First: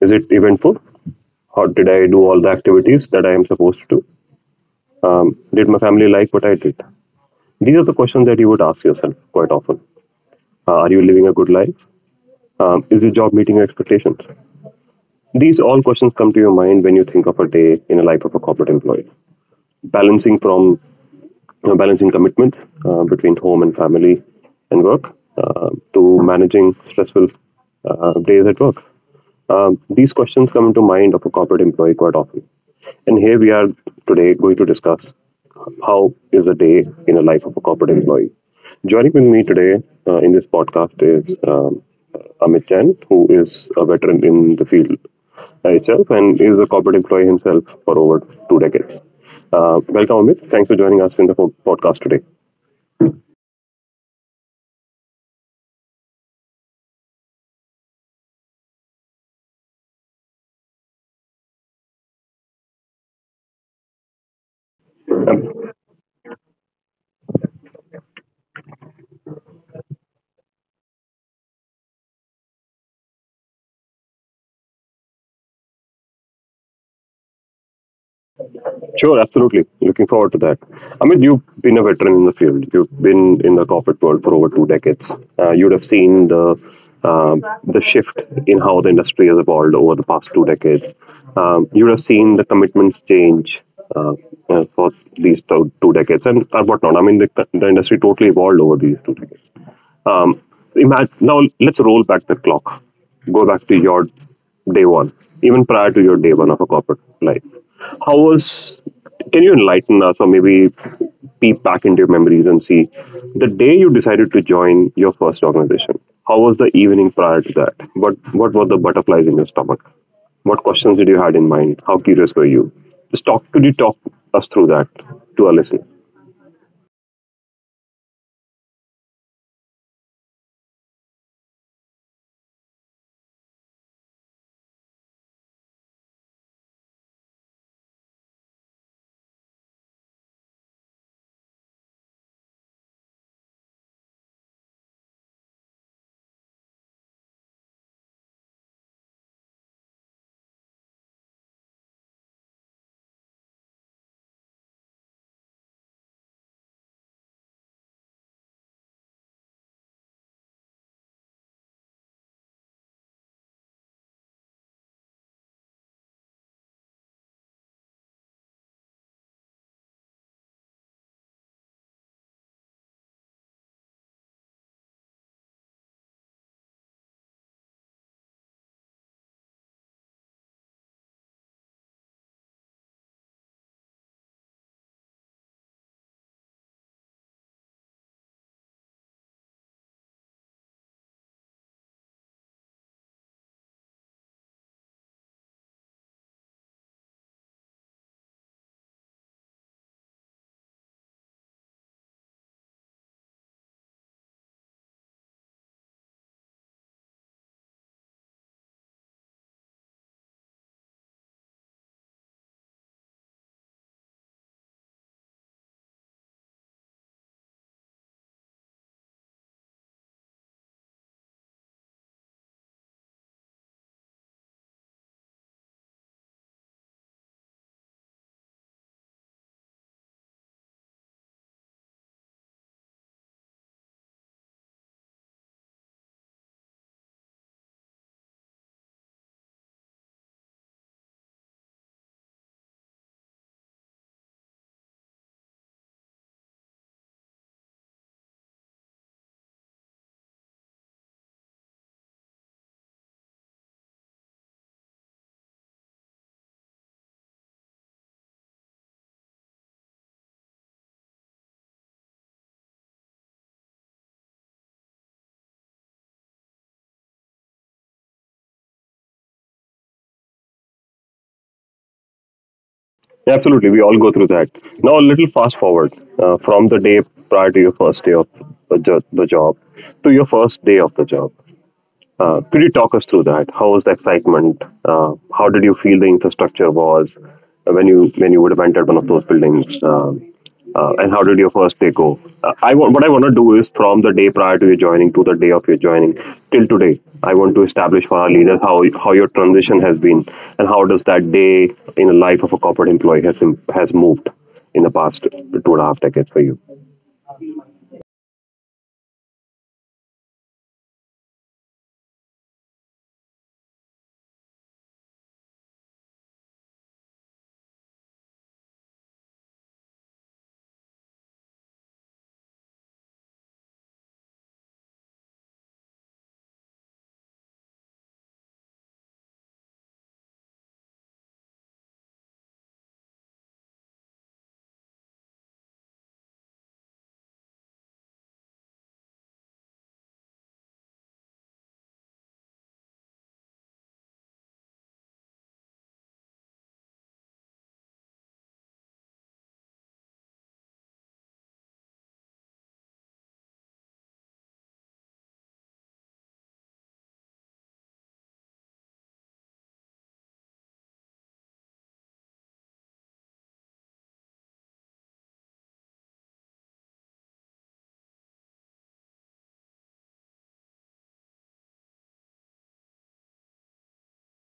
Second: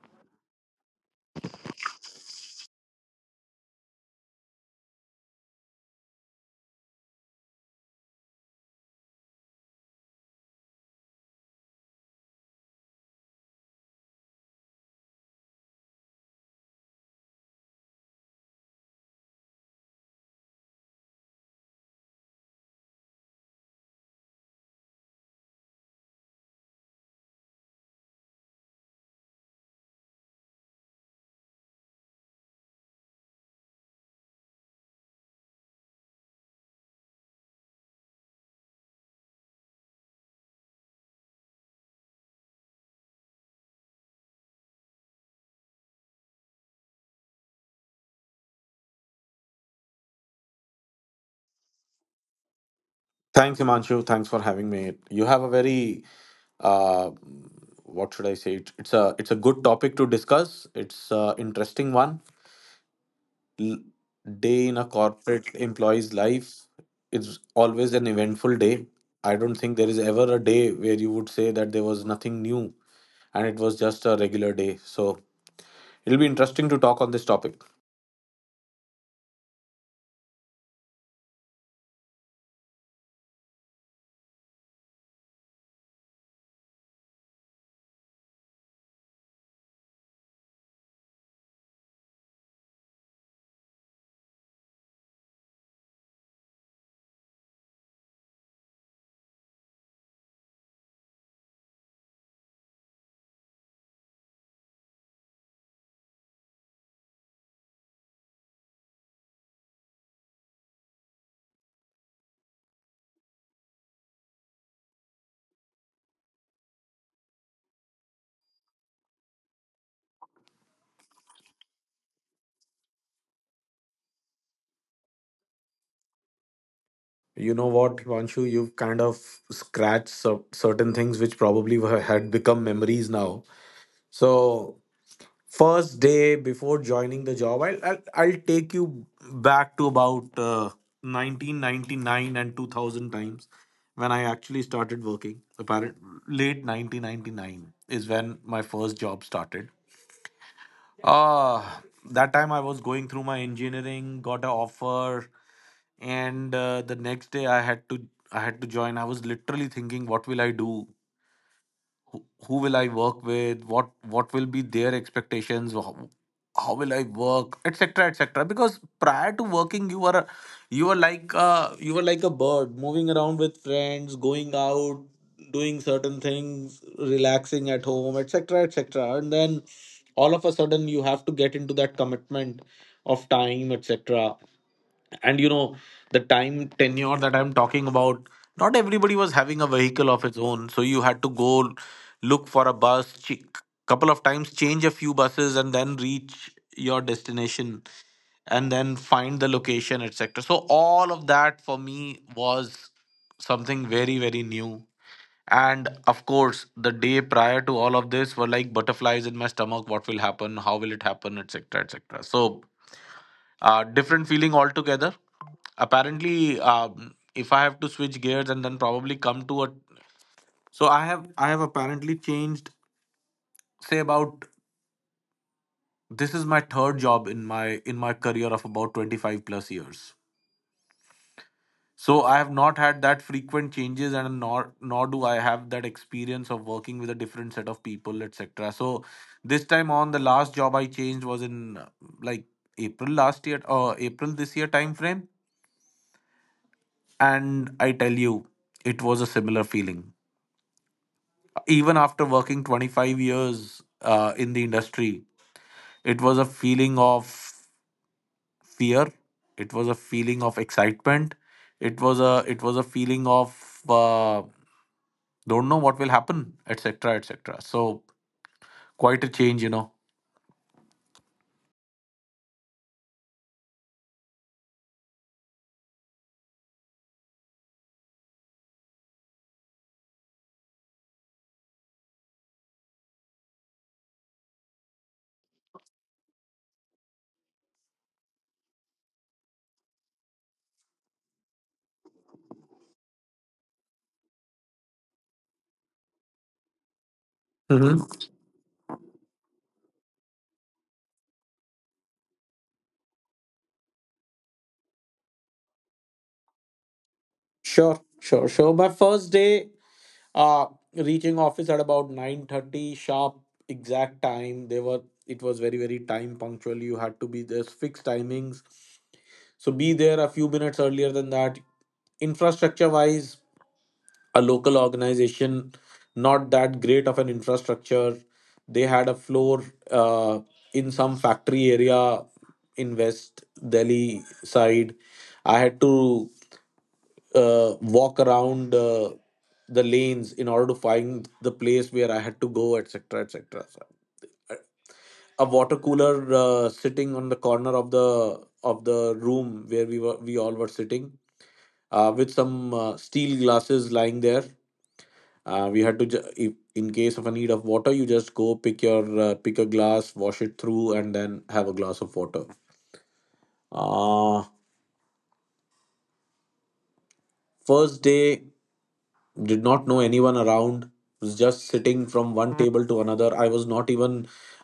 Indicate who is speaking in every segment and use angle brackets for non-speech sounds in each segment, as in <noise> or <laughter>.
Speaker 1: Is it eventful? How did I do all the activities that I am supposed to do? Did my family like what I did? These are the questions that you would ask yourself quite often. Are you living a good life? Is your job meeting your expectations? These all questions come to your mind when you think of a day in a life of a corporate employee. Balancing from balancing commitments between home and family and work to managing stressful days at work. These questions come into mind of a corporate employee quite often. And here we are today going to discuss how is a day in the life of a corporate employee. Joining with me today in this podcast is Amit Jain, who is a veteran in the field itself and is a corporate employee himself for over two decades. Welcome, Amit. Thanks for joining us in the podcast today.
Speaker 2: Thanks, Himanshu. Thanks for having me. You have a very uh, what should I say? It's a good topic to discuss. It's an interesting one. L- Day in a corporate employee's life is always an eventful day. I don't think there is ever a day where you would say that there was nothing new and it was just a regular day. So it'll be interesting to talk on this topic.
Speaker 1: Sure, absolutely. Looking forward to that. Amit, you've been a veteran in the field. You've been in the corporate world for over two decades. You'd have seen um, the shift in how the industry has evolved over the past two decades. You would have seen the commitments change uh, for these two decades and whatnot. I mean, the industry totally evolved over these two decades. Um, imagine, now, let's roll back the clock. Go back to your day one, even prior to your day one of a corporate life. How was, can you enlighten us or maybe peep back into your memories and see the day you decided to join your first organization? How was the evening prior to that? What were the butterflies in your stomach? What questions did you had in mind? How curious were you? Could you talk us through that to our listeners?
Speaker 2: You know what, Himanshu? You've kind of scratched certain things which probably were, had become memories now. So first day before joining the job I'll take you back to about 1999 and 2000 times when I actually started working apparent late 1999 is when my first job started. Ah, that time I was going through my engineering, got an offer, and the next day I had to join. I was literally thinking, what will I do? Who will I work with? What will be their expectations? How will I work, etc., etc.? Because prior to working you were like a you were like a bird moving around with friends, going out, doing certain things, relaxing at home, etc., etc. And then all of a sudden you have to get into that commitment of time, etc. And you know the time tenure that I'm talking about, not everybody was having a vehicle of its own, so you had to go look for a couple of times, change a few buses, and then reach your destination and then find the location, etc. So all of that for me was something very very new. And of course the day prior to all of this were like butterflies in my stomach, what will happen, how will it happen, etc., etc. So different feeling altogether. Apparently, if I have to switch gears and then probably come to a, so I have apparently changed, say about, this is my third job in my career of about 25 plus years. So I have not had that frequent changes, and nor do I have that experience of working with a different set of people, etc. So this time on the last job I changed was in like April last year or April this year time frame. And I tell you, it was a similar feeling. Even after working 25 years in the industry, it was a feeling of fear. It was a feeling of excitement. It was a feeling of uh, don't know what will happen, etc., etc. So quite a change, you know.
Speaker 1: Absolutely, we all go through that. Now, a little fast forward from the day prior to your first day of the job to your first day of the job. Could you talk us through that? How was the excitement? Uh, how did you feel the infrastructure was when you would have entered one of those buildings? And how did your first day go? I want what I want to do is from the day prior to your joining to the day of your joining till today. I want to
Speaker 2: Hmm.
Speaker 1: establish for our leaders how your transition has been and how does that day in the life of a corporate employee has moved in the past two and a half decades for you.
Speaker 2: Sure, sure, sure. My first day, uh, reaching office at about 9:30 sharp, exact time. They were it was very very time punctual. You had to be, there's fixed timings. So be there a few minutes earlier than that. Infrastructure wise, a local organization, not that great of an infrastructure. They had a floor uh, in some factory area in West Delhi side. I had to walk around the lanes in order to find the place where I had to go, etc., etc. A water cooler sitting on the corner of the room where we all were sitting with some steel glasses lying there. We had to, if, in case of a need of water, you just go pick your pick a glass, wash it through, and then have a glass of water. Uh, First day, did not know anyone around, was just sitting from one table to another.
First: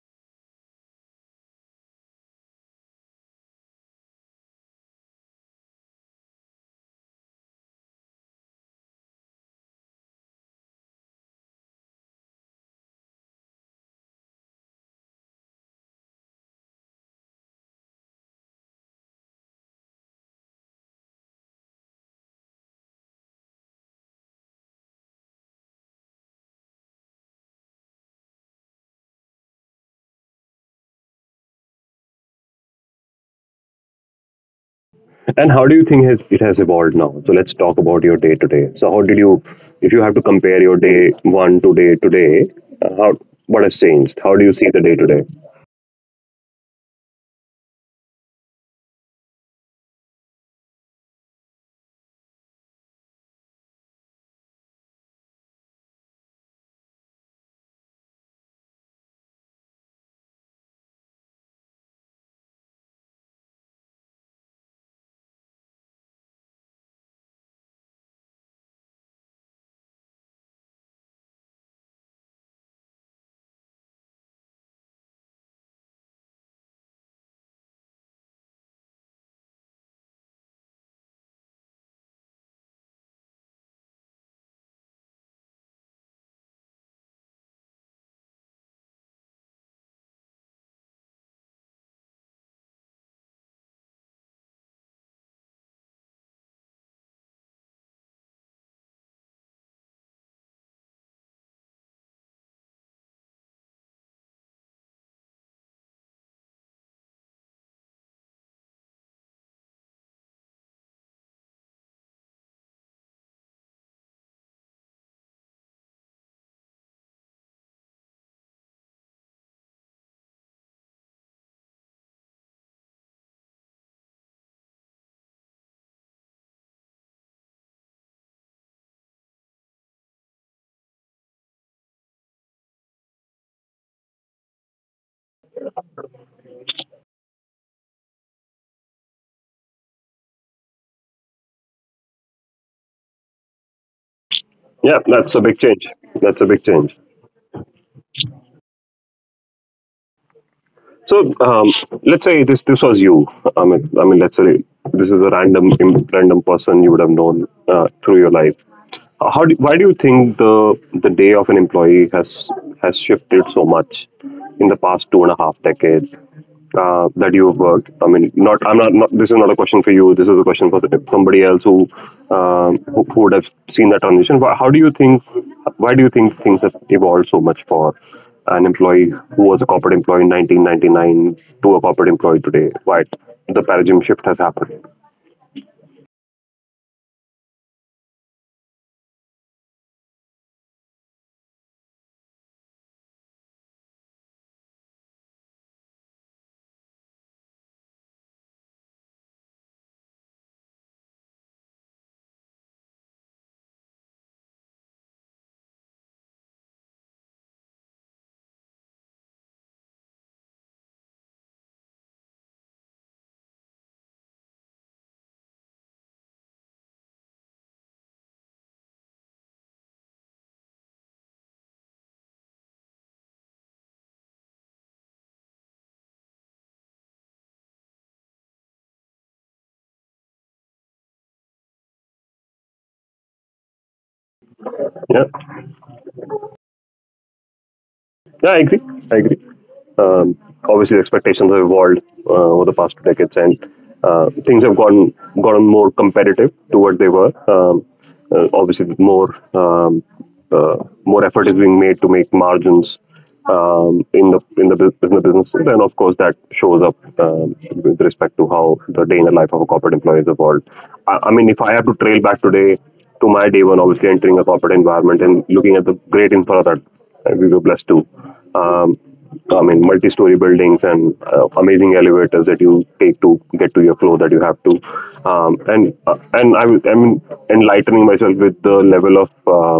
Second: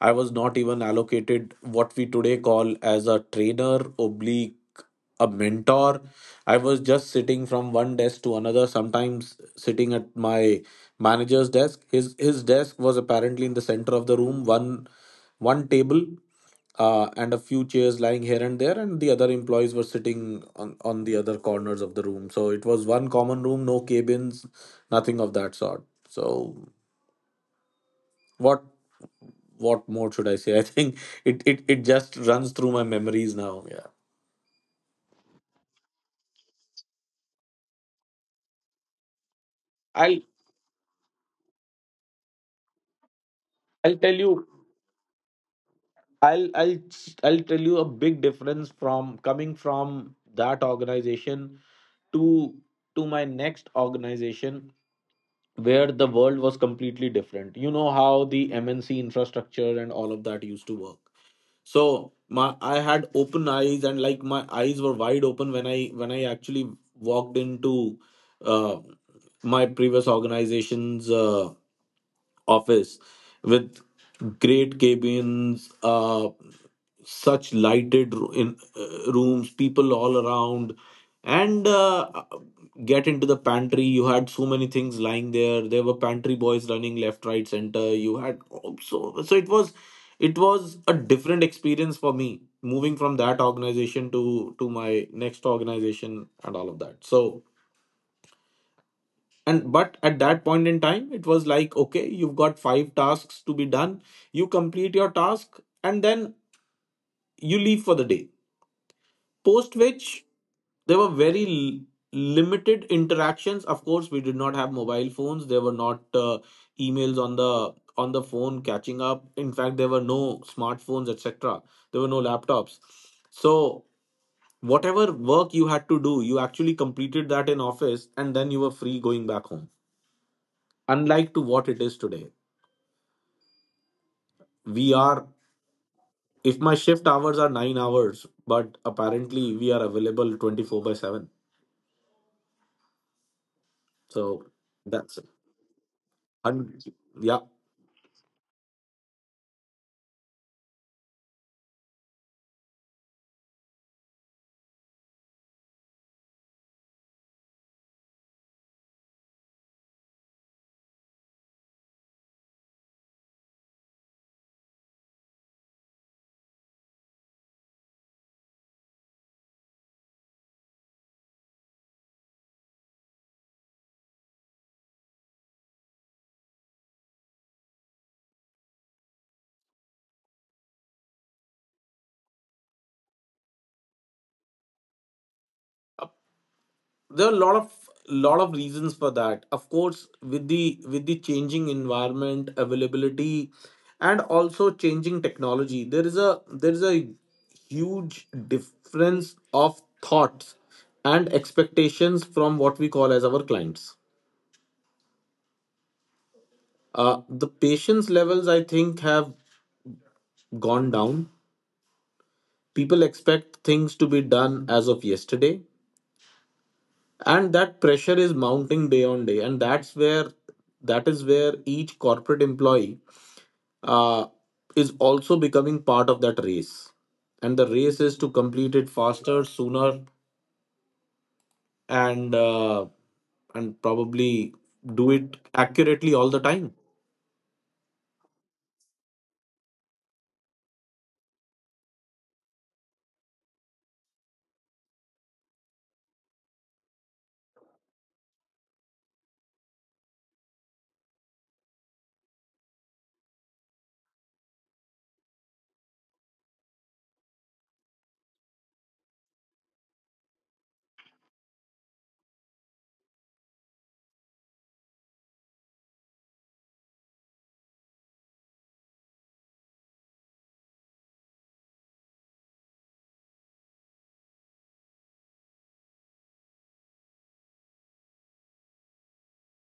Speaker 2: I was not even allocated what we today call as a trainer oblique a mentor. I was just sitting from one desk to another, sometimes sitting at my manager's desk. His desk was apparently in the center of the room, one table and a few chairs lying here and there, and the other employees were sitting on, the other corners of the room. So it was one common room, no cabins, nothing of that sort. So what what more should I say? <laughs> I think it just runs through my memories now. Yeah.
Speaker 1: And how do you think it has evolved now? So let's talk about your day to day. If you have
Speaker 2: I'll
Speaker 1: to compare your day one to day today, how what has
Speaker 2: I'll tell
Speaker 1: changed? How do
Speaker 2: you,
Speaker 1: you see the day to day?
Speaker 2: I'll I'll I'll tell you a big difference from coming from that organization to my next organization where the world was completely different. You know how the MNC infrastructure and all of that used to work. So my I had open eyes, and like my eyes were wide open when I when I actually walked into uh, my previous organization's office with great cabins, such lighted ro- in rooms, people all around. And get into the pantry, you had so many things lying there. There were pantry boys running left right center. You had, so it was, it was a different experience for me, moving from that organization to my next organization and all of that. So, and but at that point in time it was like, okay, you've got five tasks to be done, you complete your task, and then you leave for the day, post which there were very limited interactions. Of course we did not have mobile phones. There were not emails on the phone catching up. In fact there were no smartphones, etc. There were no laptops. So whatever work you had to do, you actually completed that in office, and then you were free going back home, unlike to what it is today. We are, if my shift hours are 9 hours, but apparently we are available 24 by 7. So
Speaker 1: Yeah,
Speaker 2: that's it.
Speaker 1: that's a big change. That's a big
Speaker 2: And
Speaker 1: change.
Speaker 2: yeah,
Speaker 1: So, let's say this was you. I mean, let's say this is a random random person you would have known through your life. Why do you think the day of an employee has shifted so much in the past two and a half decades? That you have worked? I mean, not I'm not, not. This is not a question for you. This is a question for somebody else who who would have seen that transition. How do you think? Why do you think things have evolved so much for an employee who was a corporate employee in 1999 to a corporate employee today? Why the paradigm shift has happened?
Speaker 2: there are a lot of reasons for that. Of course with the changing environment availability, and also changing technology, there is a huge difference of thoughts and expectations from what we call as our clients. The patience levels I think have gone down. People expect things to be done as of yesterday, and that pressure is mounting day on day. And that's where that is where each corporate employee uh, is also becoming part of that race, and the race is to complete it faster, sooner, and uh, and probably do
Speaker 1: Yeah,
Speaker 2: it accurately all the time.
Speaker 1: yeah, I agree. I agree. um, obviously the expectations have evolved over the past two decades, and things have gotten more competitive to what they were. Obviously, more more effort is being made to make margins in the in the businesses, and of course that shows up with respect to how the day in the life of a corporate employee has evolved. I mean, if I have to trail back today to my day one, obviously entering a corporate environment and looking at the great infra that we were blessed to. I mean, multi-story buildings and amazing elevators that you take to get to your floor that you have to, I'm enlightening myself with the level of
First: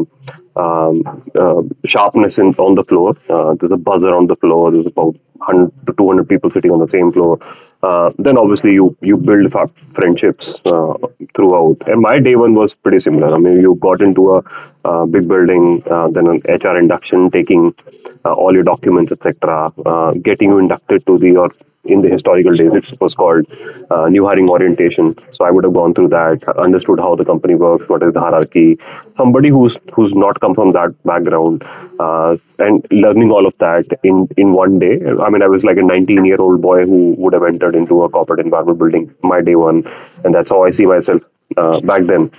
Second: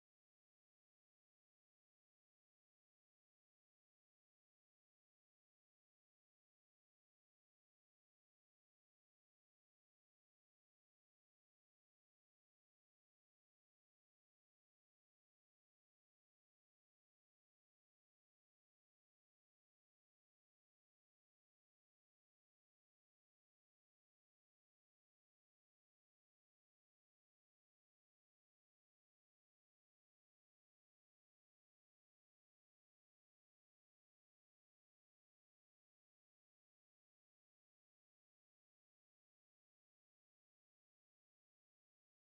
Speaker 1: uh, sharpness on the floor. There's a buzzer on the floor. There's about 100 to 200 people sitting on the same floor. Then obviously you build friendships throughout. And my day one was pretty similar. I mean, you got into a big building, then an HR induction, taking all your documents, etc., getting you inducted to the or in the historical days it was called new hiring orientation organization. So I would have gone through that, understood how the company works, what is the hierarchy. Somebody who's not come from that background and learning all of that in one day. I mean, I was like a 19-year-old boy who would have entered into a corporate environment building my day one, and that's how I see myself back then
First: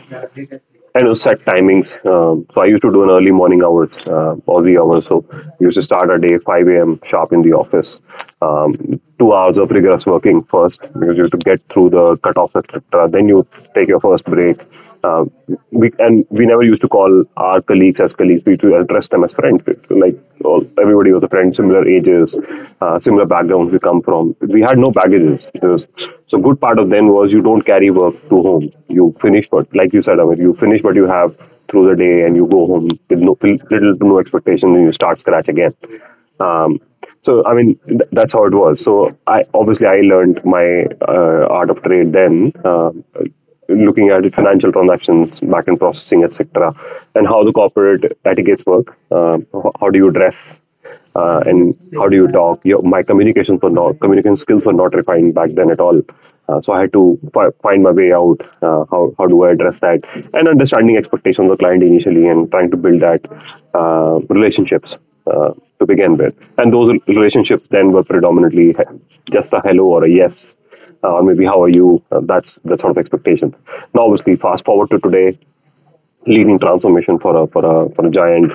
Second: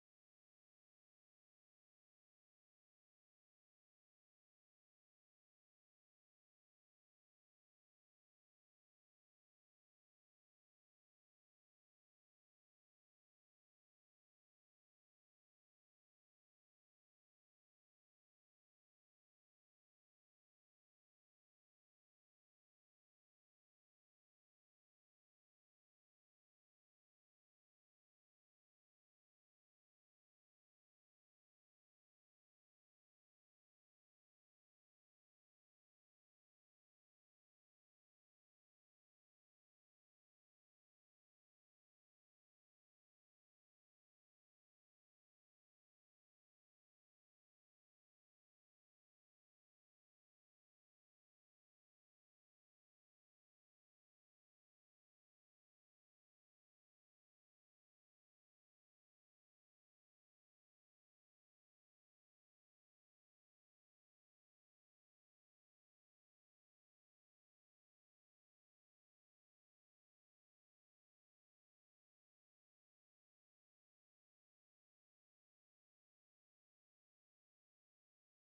Speaker 1: and also at timings. So I used to do an early morning hours, Aussie hours. So we used to start our day 5 a.m. sharp in the office. 2 hours of rigorous working first because you have to get through the cutoff, etc. Then you take your first break. Uh, we and we never used to call our colleagues as colleagues. We used to address them as friends. Like all, everybody was a friend, similar ages, similar backgrounds we come from. We had no baggages offices. So good part of then was you don't carry work to home. You finish, but like you said, Amit, you finish what you have through the day and you go home with no, little to no expectation and you start scratch again. Um, so I mean that's how it was. So I obviously I learned my art of trade then, looking at financial transactions, back end processing, etc., and how the corporate etiquettes work. How do you dress? And how do you talk? My communication skills were not refined back then at all. So I had to find my way out. How how do I address that? And understanding expectations of the client initially, and trying to build that relationships uh, to begin with. And those relationships then were predominantly just a hello or a yes, or maybe how are you? That's that sort of expectation. Now, obviously, fast forward to today, leading transformation for a for a for a giant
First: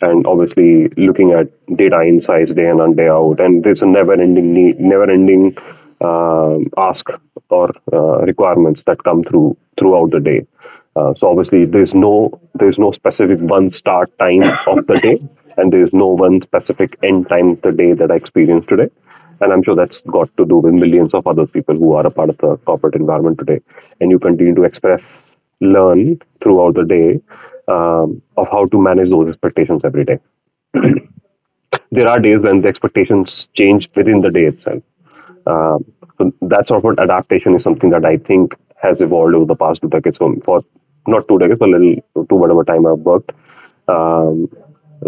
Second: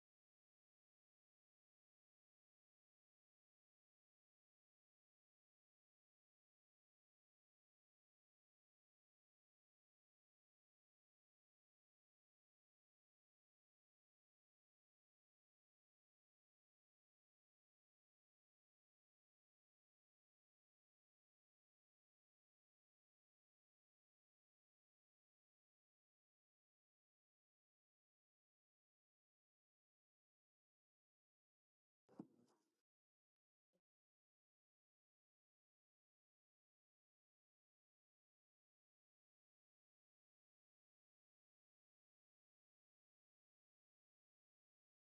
Speaker 1: and obviously looking at data insights day in and day out and there's a never ending need never ending ask or requirements that come through throughout the day so obviously there's no specific one start time of the day and there's no one specific end time of the day that I experienced today and I'm sure that's got to do with millions of other people who are a part of the corporate environment today. And you continue to express, learn throughout the day of how to manage those expectations every day there are days when the expectations change within the day itself. Um, so that sort of adaptation is something that I think has evolved over the past two decades. So for not two decades, but little to whatever time I've worked um,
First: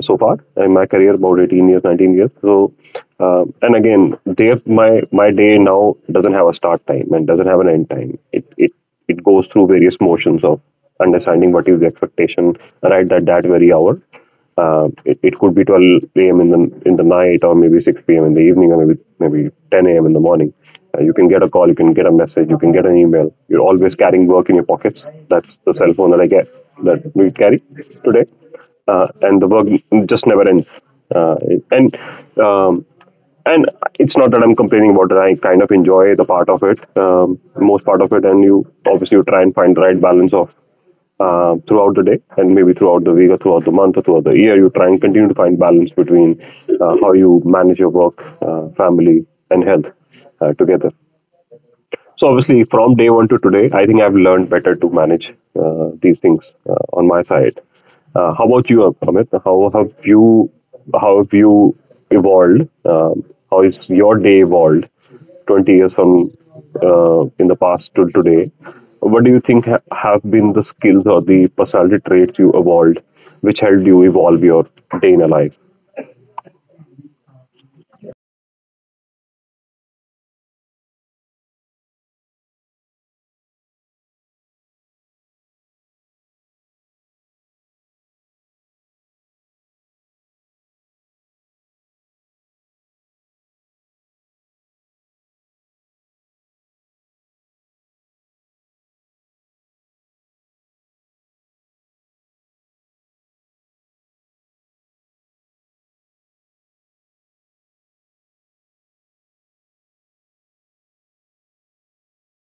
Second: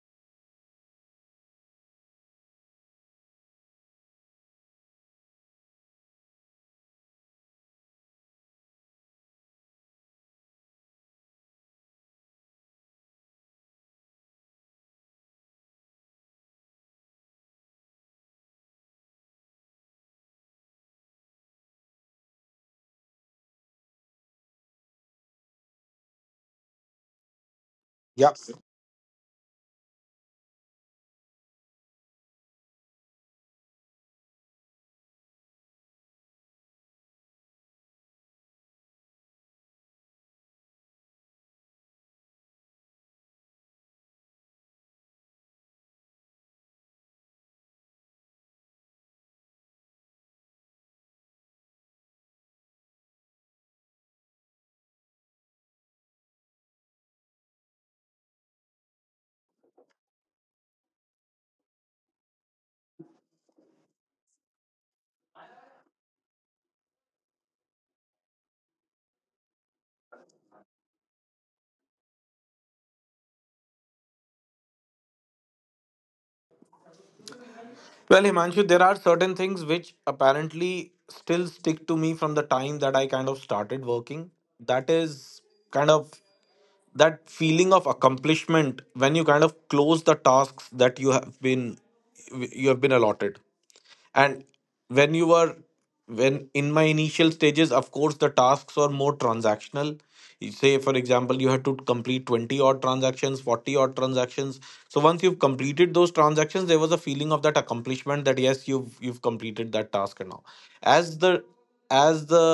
Speaker 1: so far in my career, about 18 years, 19 years. And again, day my my day now doesn't have a start time and doesn't have an end time. It goes through various motions of understanding what is the expectation, right? At that very hour. It could be 12 a.m. in the night, or maybe 6 p.m. in the evening, or maybe 10 a.m. in the morning. You can get a call, you can get a message, you can get an email. You're always carrying work in your pockets. That's the cell phone that I get that we carry today,
Speaker 2: Yeah,
Speaker 1: and the work just never ends. Uh, and um, and it's not that I'm complaining about it. I kind of enjoy the part of it, most part of it, and you obviously you try and find the right balance of throughout the day, and maybe throughout the week or throughout the month or throughout the year. You try and continue to find balance between how you manage your work, family and health, together. So obviously, from day one to today, I think I've learned better to manage these things on my side. How about you, Amit? How have you evolved? How is your day evolved? 20 years from in the past till today, what do you think have been the skills or the personality traits you evolved, which helped you evolve your day in a life?
Speaker 2: well, Himanshu, there are certain things which apparently still stick to me from the time that I kind of started working. That is kind of that feeling of accomplishment when you kind of close the tasks that you have been, allotted. And when you were, when in my initial stages, of course, the tasks were more transactional. You say, for example, you had to complete 20 odd transactions, 40 odd transactions. So once you've completed those transactions, there was a feeling of that accomplishment that yes, you've completed that task. And now, as the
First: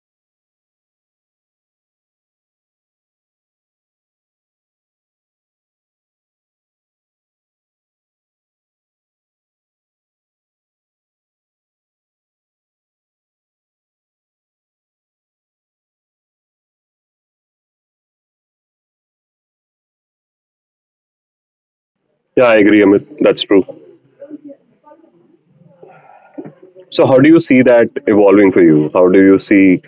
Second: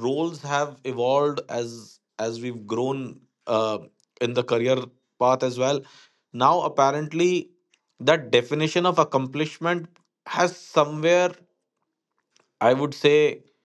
Speaker 2: roles have evolved, as we've grown uh, in the career path as well, now apparently that definition of accomplishment has somewhere, I would say
Speaker 1: Yeah, I agree, Amit. That's true. So, how do you see that evolving for you? How do you see?